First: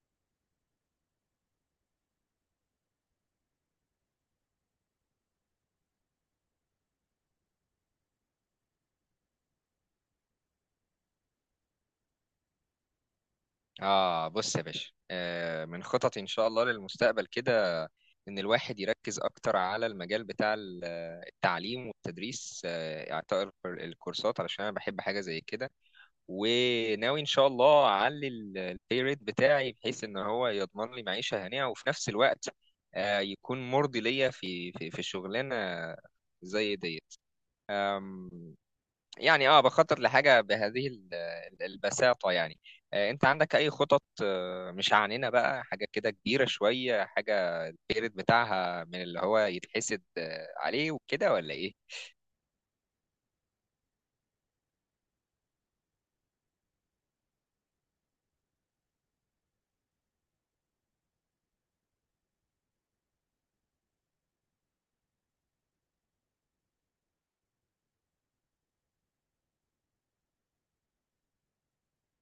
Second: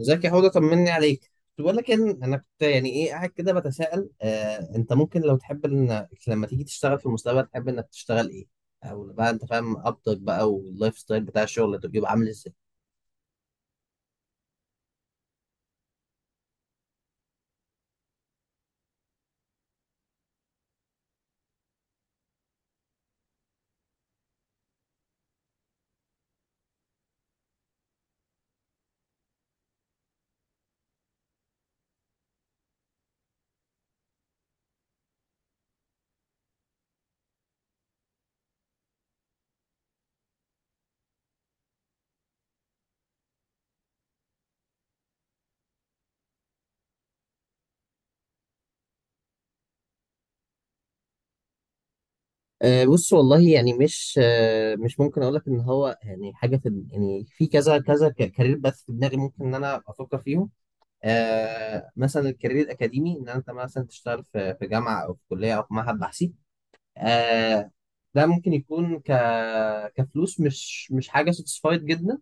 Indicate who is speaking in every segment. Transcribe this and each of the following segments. Speaker 1: ازيك يا حوضة؟ طمني عليك. كنت بقول لك ان انا كنت يعني ايه قاعد كده بتساءل، انت ممكن لو تحب ان لما تيجي تشتغل في المستقبل تحب انك تشتغل ايه؟ او بقى انت فاهم قبضك بقى، واللايف ستايل بتاع الشغل يبقى عامل ازاي؟
Speaker 2: بص يا باشا، من خططي إن شاء الله للمستقبل كده، إن الواحد يركز أكتر على المجال بتاع التعليم والتدريس، إعطاء الكورسات علشان أنا بحب حاجة زي كده. وناوي إن شاء الله أعلي البي ريت بتاعي بحيث إن هو يضمن لي معيشة هنية، وفي نفس الوقت يكون مرضي ليا في شغلانة زي ديت. يعني بخطط لحاجة بهذه البساطة يعني. انت عندك اي خطط؟ مش عنينا بقى حاجة كده كبيرة شوية، حاجة البيرد بتاعها من اللي هو يتحسد عليه وكده، ولا ايه؟
Speaker 1: بص، والله يعني مش ممكن اقول لك ان هو يعني حاجه في كذا كذا كارير بث في دماغي، ممكن ان انا افكر فيهم. مثلا الكارير الاكاديمي، ان انت مثلا تشتغل في جامعه، او في كليه، او في معهد بحثي. آه ده ممكن يكون كفلوس مش حاجه ساتسفايد جدا.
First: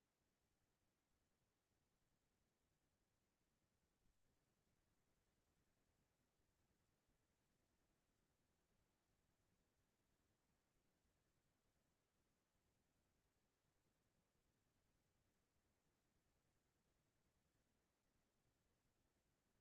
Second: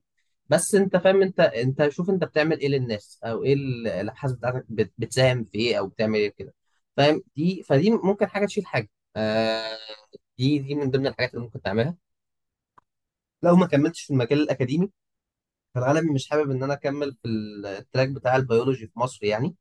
Speaker 1: بس انت فاهم، انت شوف انت بتعمل ايه للناس، او ايه الابحاث بتاعتك بتساهم في ايه، او بتعمل ايه كده. فاهم، فدي ممكن حاجه تشيل حاجه. آه دي من ضمن الحاجات اللي ممكن تعملها، لو ما كملتش في المجال الاكاديمي. فانا مش حابب ان انا اكمل في التراك بتاع البيولوجي في مصر يعني،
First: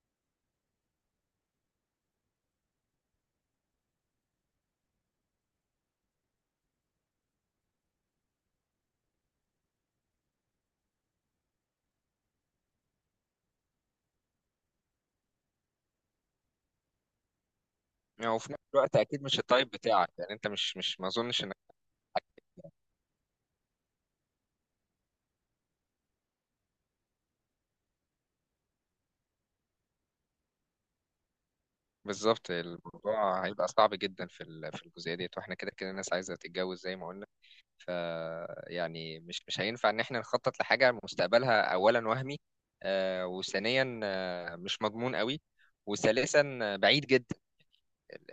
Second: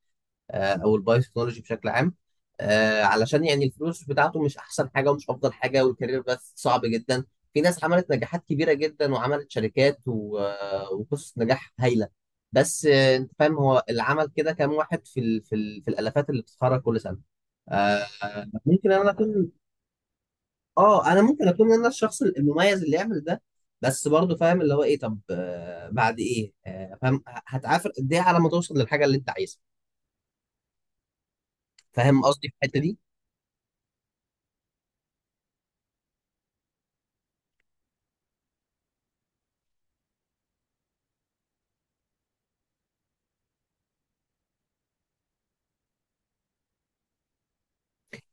Speaker 1: او البايو تكنولوجي بشكل عام. علشان يعني الفلوس بتاعته مش احسن حاجه، ومش افضل حاجه، والكارير بس صعب جدا. في ناس عملت نجاحات كبيره جدا، وعملت شركات وقصص نجاح هايله. بس، انت فاهم هو اللي عمل كده كام واحد في الالافات اللي بتتخرج كل سنه. آه،
Speaker 2: يعني وفي نفس
Speaker 1: ممكن
Speaker 2: الوقت
Speaker 1: انا
Speaker 2: اكيد مش
Speaker 1: اكون
Speaker 2: التايب بتاعك، يعني انت مش ما
Speaker 1: اه انا
Speaker 2: اظنش
Speaker 1: ممكن
Speaker 2: انك.
Speaker 1: اكون انا الشخص المميز اللي يعمل ده. بس برضه فاهم اللي هو ايه، طب بعد ايه، فاهم هتعافر قد ايه على ما توصل للحاجه اللي انت عايزها. فاهم قصدي
Speaker 2: بالظبط
Speaker 1: في الحته دي؟
Speaker 2: الموضوع هيبقى صعب جدا في في الجزئية ديت، واحنا كده كده الناس عايزة تتجوز زي ما قلنا. ف يعني مش هينفع ان احنا نخطط لحاجه مستقبلها اولا وهمي، وثانيا مش مضمون قوي، وثالثا بعيد جدا.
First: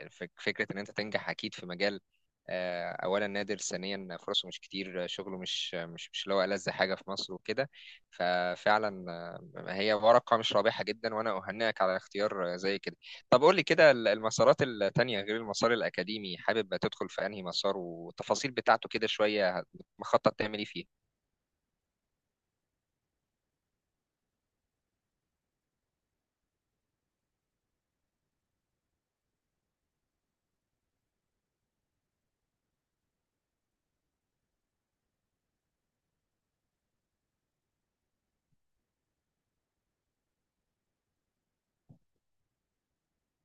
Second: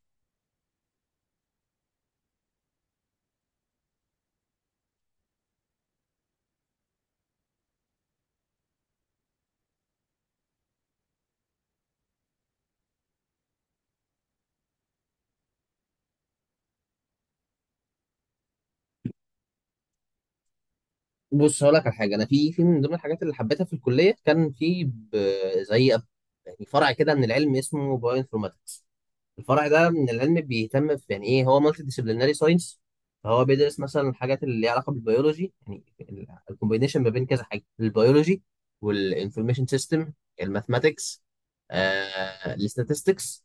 Speaker 2: فكرة إن أنت تنجح أكيد في مجال، أولا نادر، ثانيا فرصه مش كتير، شغله مش اللي هو ألذ حاجة في مصر وكده. ففعلا هي ورقة مش رابحة جدا، وأنا أهنئك على اختيار زي كده. طب قول لي كده المسارات التانية غير المسار الأكاديمي، حابب تدخل في أنهي مسار؟ والتفاصيل بتاعته كده شوية، مخطط تعمل إيه فيه؟
Speaker 1: بص، هقول لك على حاجه. انا في من ضمن الحاجات اللي حبيتها في الكليه، كان في زي أب- يعني فرع كده من العلم اسمه بايو انفورماتكس. الفرع ده من العلم بيهتم في، يعني ايه، هو مالتي ديسيبليناري ساينس. فهو بيدرس مثلا الحاجات اللي ليها علاقه بالبيولوجي. يعني الكومبينيشن ما بين كذا حاجه: البيولوجي، والانفورميشن سيستم، الماثماتكس، الاستاتستكس.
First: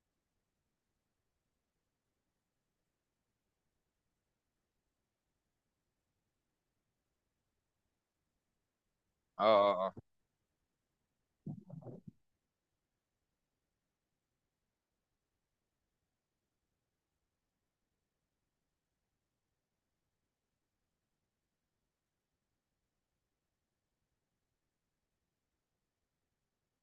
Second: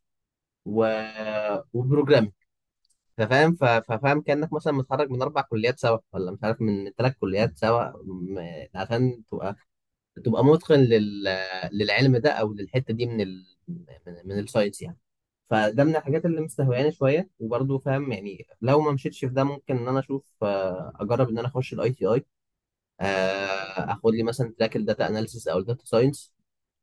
Speaker 1: فاهم. ففاهم كأنك مثلا متخرج من 4 كليات سوا، ولا مش عارف، من 3 كليات سوا، عشان
Speaker 2: آه
Speaker 1: تبقى
Speaker 2: آه آه
Speaker 1: تبقى متقن للعلم ده، أو للحتة دي من الساينس يعني. فده من الحاجات اللي مستهوياني شوية، وبرضه فاهم يعني لو ما مشيتش في ده، ممكن إن أنا أشوف، أجرب إن أنا أخش الأي تي أي. آخد لي مثلا تراك الداتا أناليسيس أو الداتا ساينس.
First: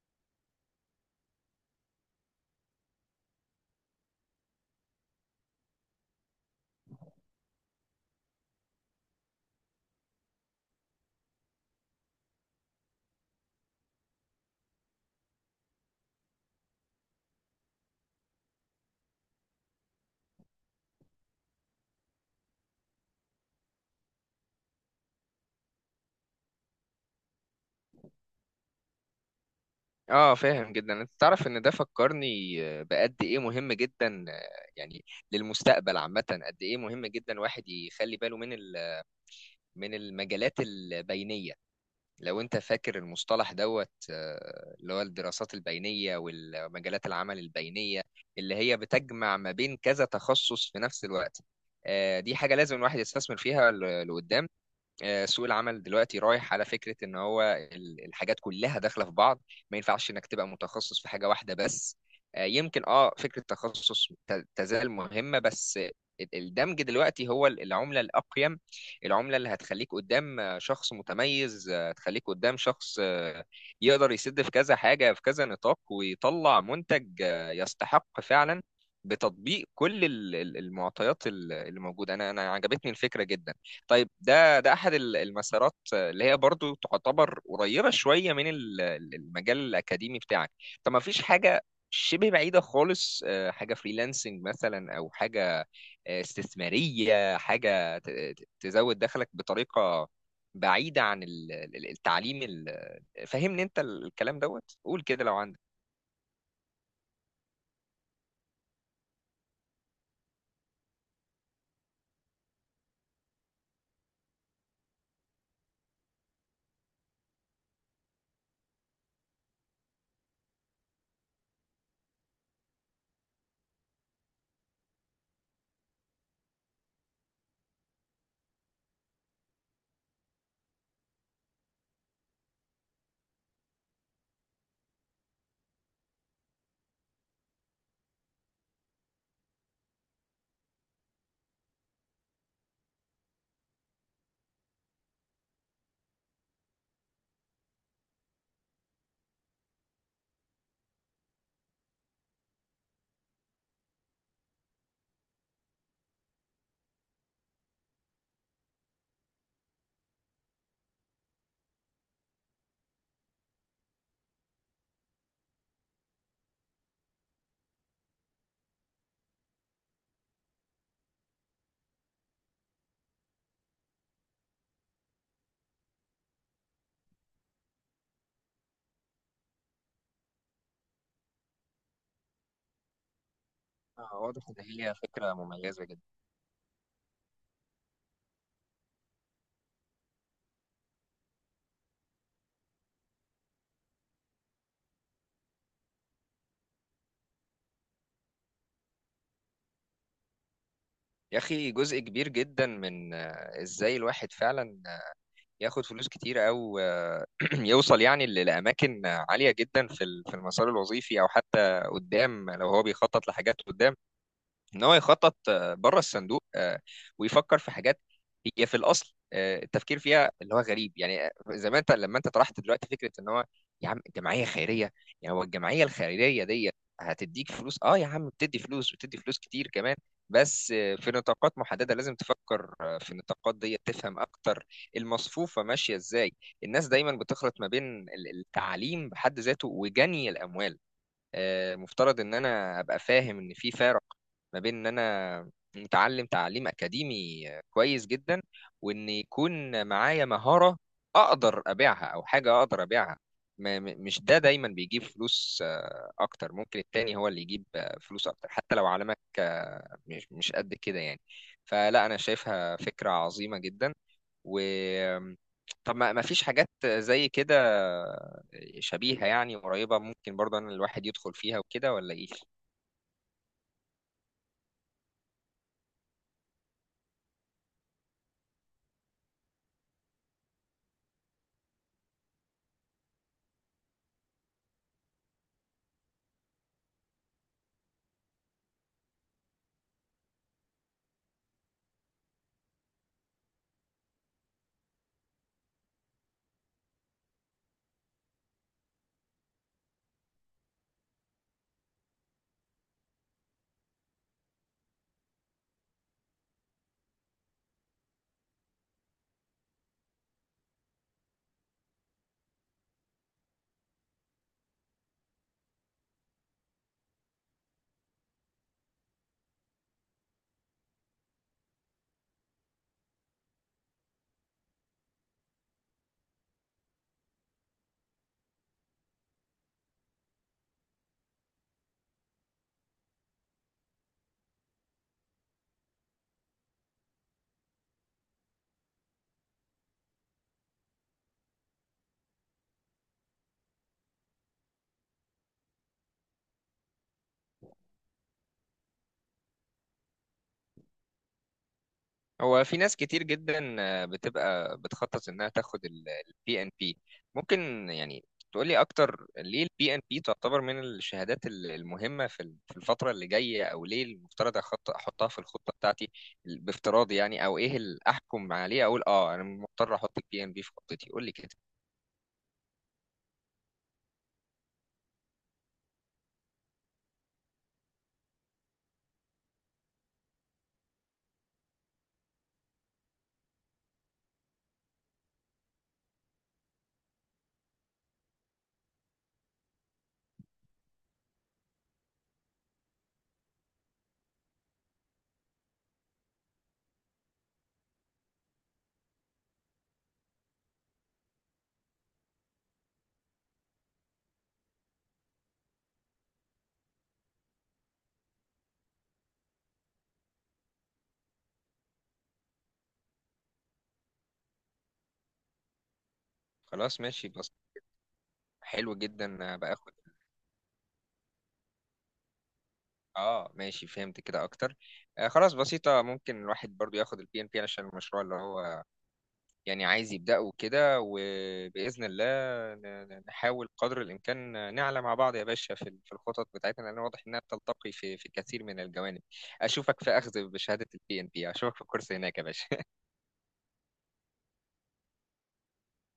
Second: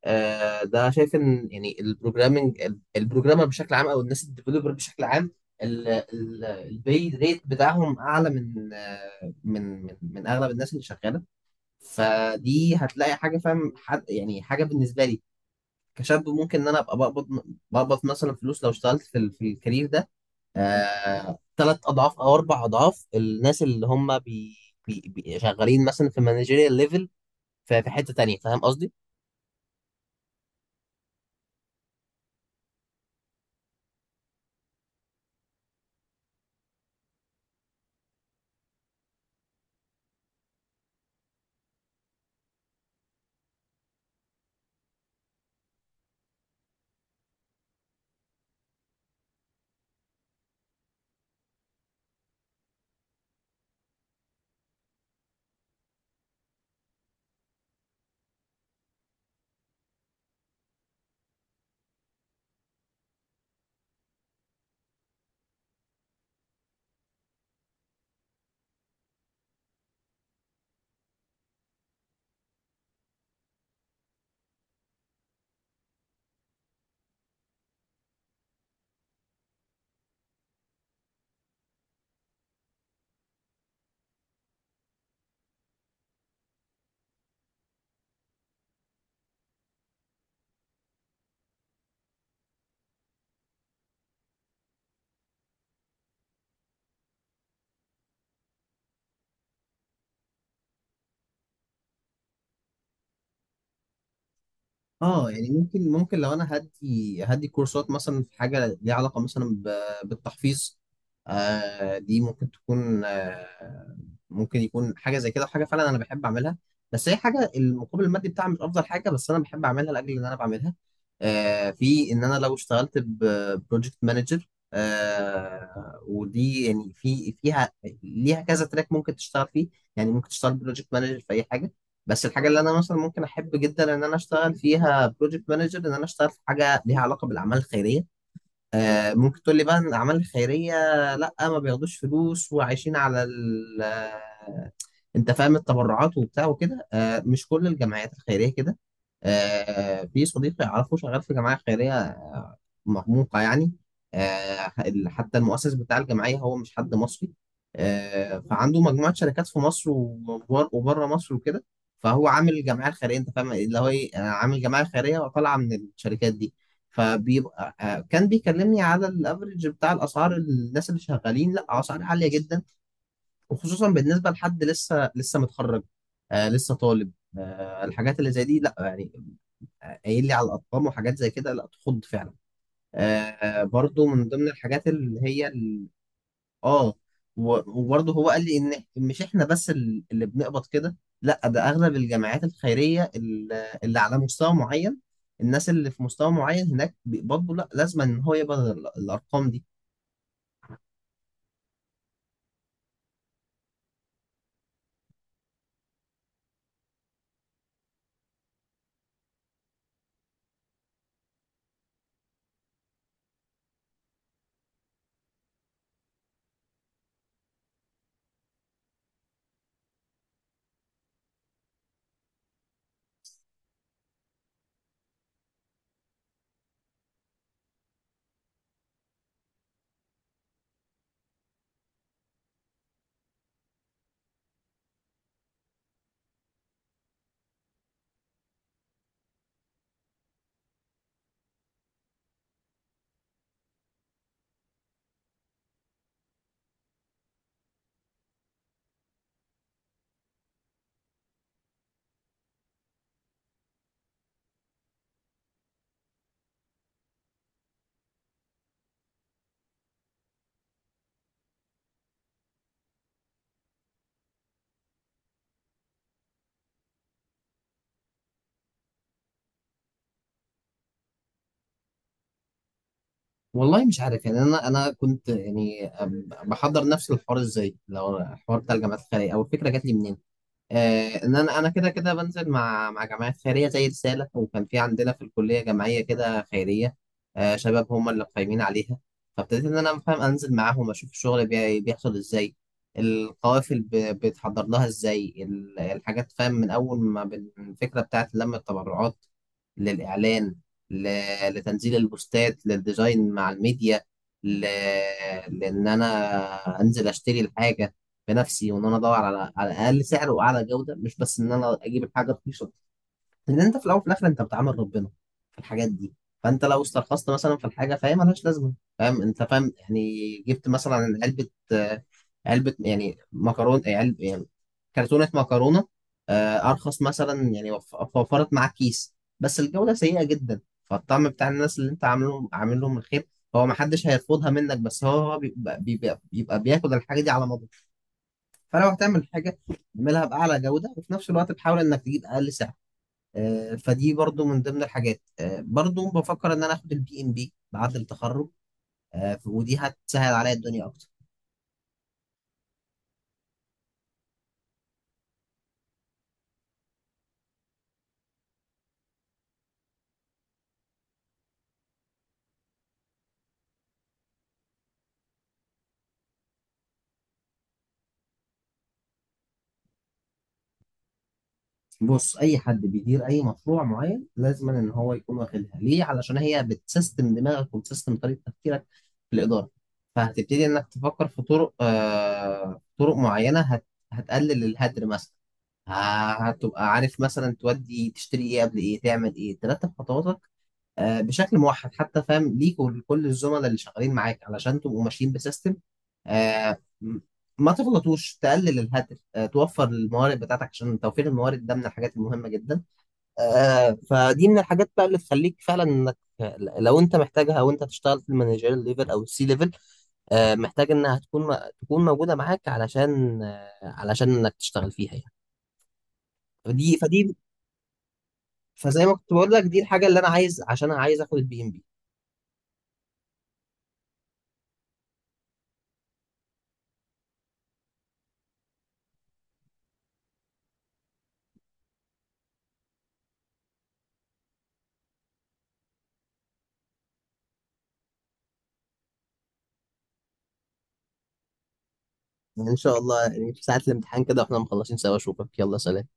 Speaker 1: ده شايف ان يعني البروجرامر بشكل عام، او الناس الديفلوبر بشكل عام، البي ريت بتاعهم اعلى من آه، من من من اغلب الناس اللي شغاله. فدي هتلاقي حاجه، فاهم، حد يعني حاجه بالنسبه لي كشاب، ممكن ان انا ابقى بقبض مثلا فلوس لو اشتغلت في الكارير ده. 3 اضعاف او 4 اضعاف الناس اللي هم بي بي بي شغالين مثلا في مانجيريال ليفل، في حته تانيه. فاهم قصدي؟
Speaker 2: اه فاهم جدا. انت تعرف ان ده فكرني بقد ايه مهم جدا، يعني للمستقبل عامه، قد ايه مهم جدا الواحد يخلي باله من من المجالات البينيه. لو انت فاكر المصطلح دوت اللي هو الدراسات البينيه والمجالات العمل البينيه، اللي هي بتجمع ما بين كذا تخصص في نفس الوقت. دي حاجه لازم الواحد يستثمر فيها لقدام. سوق العمل دلوقتي رايح على فكرة ان هو الحاجات كلها داخلة في بعض، ما ينفعش انك تبقى متخصص في حاجة واحدة بس. يمكن فكرة التخصص تزال مهمة، بس الدمج دلوقتي هو العملة الأقيم. العملة اللي هتخليك قدام شخص متميز، هتخليك قدام شخص يقدر يسد في كذا حاجة في كذا نطاق، ويطلع منتج يستحق فعلا بتطبيق كل المعطيات اللي موجودة. أنا عجبتني الفكرة جدا. طيب ده احد المسارات اللي هي برضو تعتبر قريبه شويه من المجال الاكاديمي بتاعك. طب ما فيش حاجه شبه بعيده خالص؟ حاجه فريلانسنج مثلا، او حاجه استثماريه، حاجه تزود دخلك بطريقه بعيده عن التعليم فهمني انت الكلام دوت، قول كده
Speaker 1: اه
Speaker 2: لو
Speaker 1: يعني،
Speaker 2: عندك.
Speaker 1: ممكن لو انا هدي كورسات مثلا في حاجه ليها علاقه مثلا بالتحفيظ. دي ممكن تكون آه ممكن يكون حاجه زي كده، وحاجه فعلا انا بحب اعملها. بس هي حاجه المقابل المادي بتاعها مش افضل حاجه، بس انا بحب اعملها لاجل ان انا بعملها. في ان انا لو اشتغلت ببروجكت مانجر، ودي يعني فيها ليها كذا تراك ممكن تشتغل فيه. يعني ممكن تشتغل بروجكت مانجر في اي حاجه. بس الحاجه اللي انا مثلا ممكن احب جدا ان انا اشتغل فيها بروجكت مانجر، ان انا اشتغل في حاجه ليها علاقه بالاعمال الخيريه. ممكن تقول لي بقى ان الاعمال الخيريه، لا ما بياخدوش فلوس وعايشين على ال آه، انت فاهم، التبرعات وبتاع وكده. مش كل الجمعيات الخيريه كده. في صديقي اعرفه، شغال في جمعيه خيريه مرموقة يعني. حتى المؤسس بتاع الجمعية هو مش حد مصري. فعنده مجموعة شركات في مصر، وبره مصر وكده. فهو عامل الجمعية الخيرية، أنت فاهم اللي هو إيه، عامل جمعية خيرية وطالعة من الشركات دي. فبيبقى آه، كان بيكلمني على الافريج بتاع الاسعار الناس اللي شغالين، لا، اسعار عاليه جدا، وخصوصا بالنسبه لحد لسه لسه متخرج، لسه طالب. الحاجات اللي زي دي، لا يعني، قايل لي على الارقام وحاجات زي كده لا تخض فعلا. برضو من
Speaker 2: واضح
Speaker 1: ضمن
Speaker 2: ان
Speaker 1: الحاجات
Speaker 2: هي
Speaker 1: اللي
Speaker 2: فكره
Speaker 1: هي
Speaker 2: مميزه جدا.
Speaker 1: اه وبرضو هو قال لي ان مش احنا بس اللي بنقبض كده، لا، ده اغلب الجمعيات الخيريه اللي على مستوى معين، الناس اللي في مستوى معين هناك بيقبضوا، لا، لازم ان هو يقبض الارقام دي.
Speaker 2: يا اخي جزء كبير جدا من ازاي الواحد فعلا ياخد فلوس كتير، او يوصل يعني لأماكن عالية جدا في في المسار الوظيفي، أو حتى قدام لو هو بيخطط لحاجات قدام، ان هو يخطط بره الصندوق، ويفكر في حاجات هي في الاصل التفكير فيها اللي هو غريب يعني. زي ما انت لما انت طرحت دلوقتي فكره ان هو يا عم جمعيه خيريه. يعني هو الجمعيه الخيريه دي هتديك فلوس؟ اه يا عم، بتدي فلوس، بتدي فلوس كتير كمان، بس في نطاقات محدده لازم تفكر في النطاقات دي تفهم اكتر المصفوفه ماشيه ازاي. الناس دايما بتخلط ما بين التعليم بحد ذاته وجني الاموال. مفترض ان انا ابقى فاهم ان في فارق ما بين ان انا متعلم تعليم اكاديمي كويس جدا، وان يكون معايا مهارة اقدر ابيعها، او حاجة اقدر ابيعها. مش ده دايما بيجيب فلوس، اكتر ممكن التاني هو اللي يجيب فلوس اكتر حتى لو علمك مش قد كده يعني. فلا، انا شايفها فكرة عظيمة جدا. و طب ما فيش حاجات زي كده شبيهة يعني قريبة، ممكن برضه ان الواحد يدخل فيها وكده، ولا ايه؟
Speaker 1: والله مش عارف، يعني انا كنت يعني، بحضر نفس الحوار ازاي، لو الحوار بتاع الجامعات الخيريه او الفكره جات لي منين. ان انا كده كده بنزل مع جمعيات خيريه زي رساله، وكان في عندنا في الكليه جمعيه كده خيريه، شباب هم اللي قايمين عليها. فابتديت ان انا افهم، انزل معاهم اشوف الشغل بيحصل ازاي، القوافل بيتحضر لها ازاي، الحاجات، فاهم، من اول ما الفكره بتاعت لم التبرعات، للاعلان، لتنزيل البوستات، للديزاين مع الميديا، ل- لان انا انزل اشتري الحاجه بنفسي، وان انا ادور على اقل سعر واعلى جوده، مش بس ان انا اجيب الحاجه رخيصه. لان انت في الاول وفي الاخر انت بتعامل ربنا في الحاجات دي، فانت لو استرخصت مثلا في الحاجه فهي ملهاش لازمه. فاهم، انت فاهم يعني جبت مثلا علبه آه، علبه، يعني مكرونه، علب يعني كرتونه مكرونه، ارخص مثلا يعني، وفرت معاك كيس، بس الجوده سيئه جدا. فالطعم بتاع الناس اللي انت عاملهم عامل لهم الخير، هو محدش هيرفضها منك، بس هو بيبقى بياكل الحاجه دي على مدار. فلو هتعمل حاجه، اعملها باعلى جوده، وفي نفس الوقت بحاول انك تجيب اقل سعر. فدي برضو من ضمن الحاجات. برضو بفكر ان انا اخد البي ام بي بعد التخرج، ودي هتسهل عليا الدنيا اكتر.
Speaker 2: هو في ناس كتير جدا بتبقى بتخطط انها تاخد البي ان بي. ممكن يعني تقولي اكتر ليه البي ان بي تعتبر من الشهادات المهمة في في الفترة اللي جاية، او ليه المفترض احطها في الخطة بتاعتي بافتراضي يعني؟ او ايه اللي احكم عليه اقول اه انا مضطر احط البي ان بي في خطتي؟ قولي كده.
Speaker 1: بص، اي حد بيدير اي مشروع معين، لازم ان هو يكون واخدها. ليه؟ علشان هي بتسيستم دماغك وبتسيستم طريقه تفكيرك في الاداره. فهتبتدي انك تفكر في طرق معينه، هتقلل الهدر مثلا، هتبقى عارف مثلا تودي تشتري ايه قبل ايه، تعمل ايه، ترتب خطواتك بشكل موحد، حتى فاهم ليك ولكل الزملاء اللي شغالين معاك، علشان تبقوا ماشيين بسيستم، آه، م- ما تغلطوش، تقلل الهدر، توفر الموارد بتاعتك، عشان توفير الموارد ده من الحاجات المهمة جدا. فدي من الحاجات بقى اللي تخليك فعلا، انك لو انت محتاجها وانت تشتغل في المانجيريال ليفل او السي ليفل، محتاج انها تكون موجودة معاك، علشان انك تشتغل فيها يعني. فدي
Speaker 2: خلاص ماشي،
Speaker 1: فدي
Speaker 2: حلو
Speaker 1: فزي ما
Speaker 2: جدا
Speaker 1: كنت بقول لك، دي
Speaker 2: باخد.
Speaker 1: الحاجة اللي انا عايز، عشان انا عايز اخد البي ام بي.
Speaker 2: اه ماشي، فهمت كده اكتر. آه خلاص بسيطة، ممكن الواحد برضو ياخد البي ان بي عشان المشروع اللي هو يعني عايز يبدأه كده، وبإذن الله نحاول قدر الإمكان نعلى مع بعض يا باشا في في الخطط بتاعتنا، لأن واضح إنها بتلتقي في في كثير من الجوانب. أشوفك في أخذ بشهادة البي ان بي، أشوفك في الكورس هناك يا باشا.
Speaker 1: يعني ان شاء الله، يعني في ساعة الامتحان كده واحنا مخلصين سوا اشوفك. يلا سلام.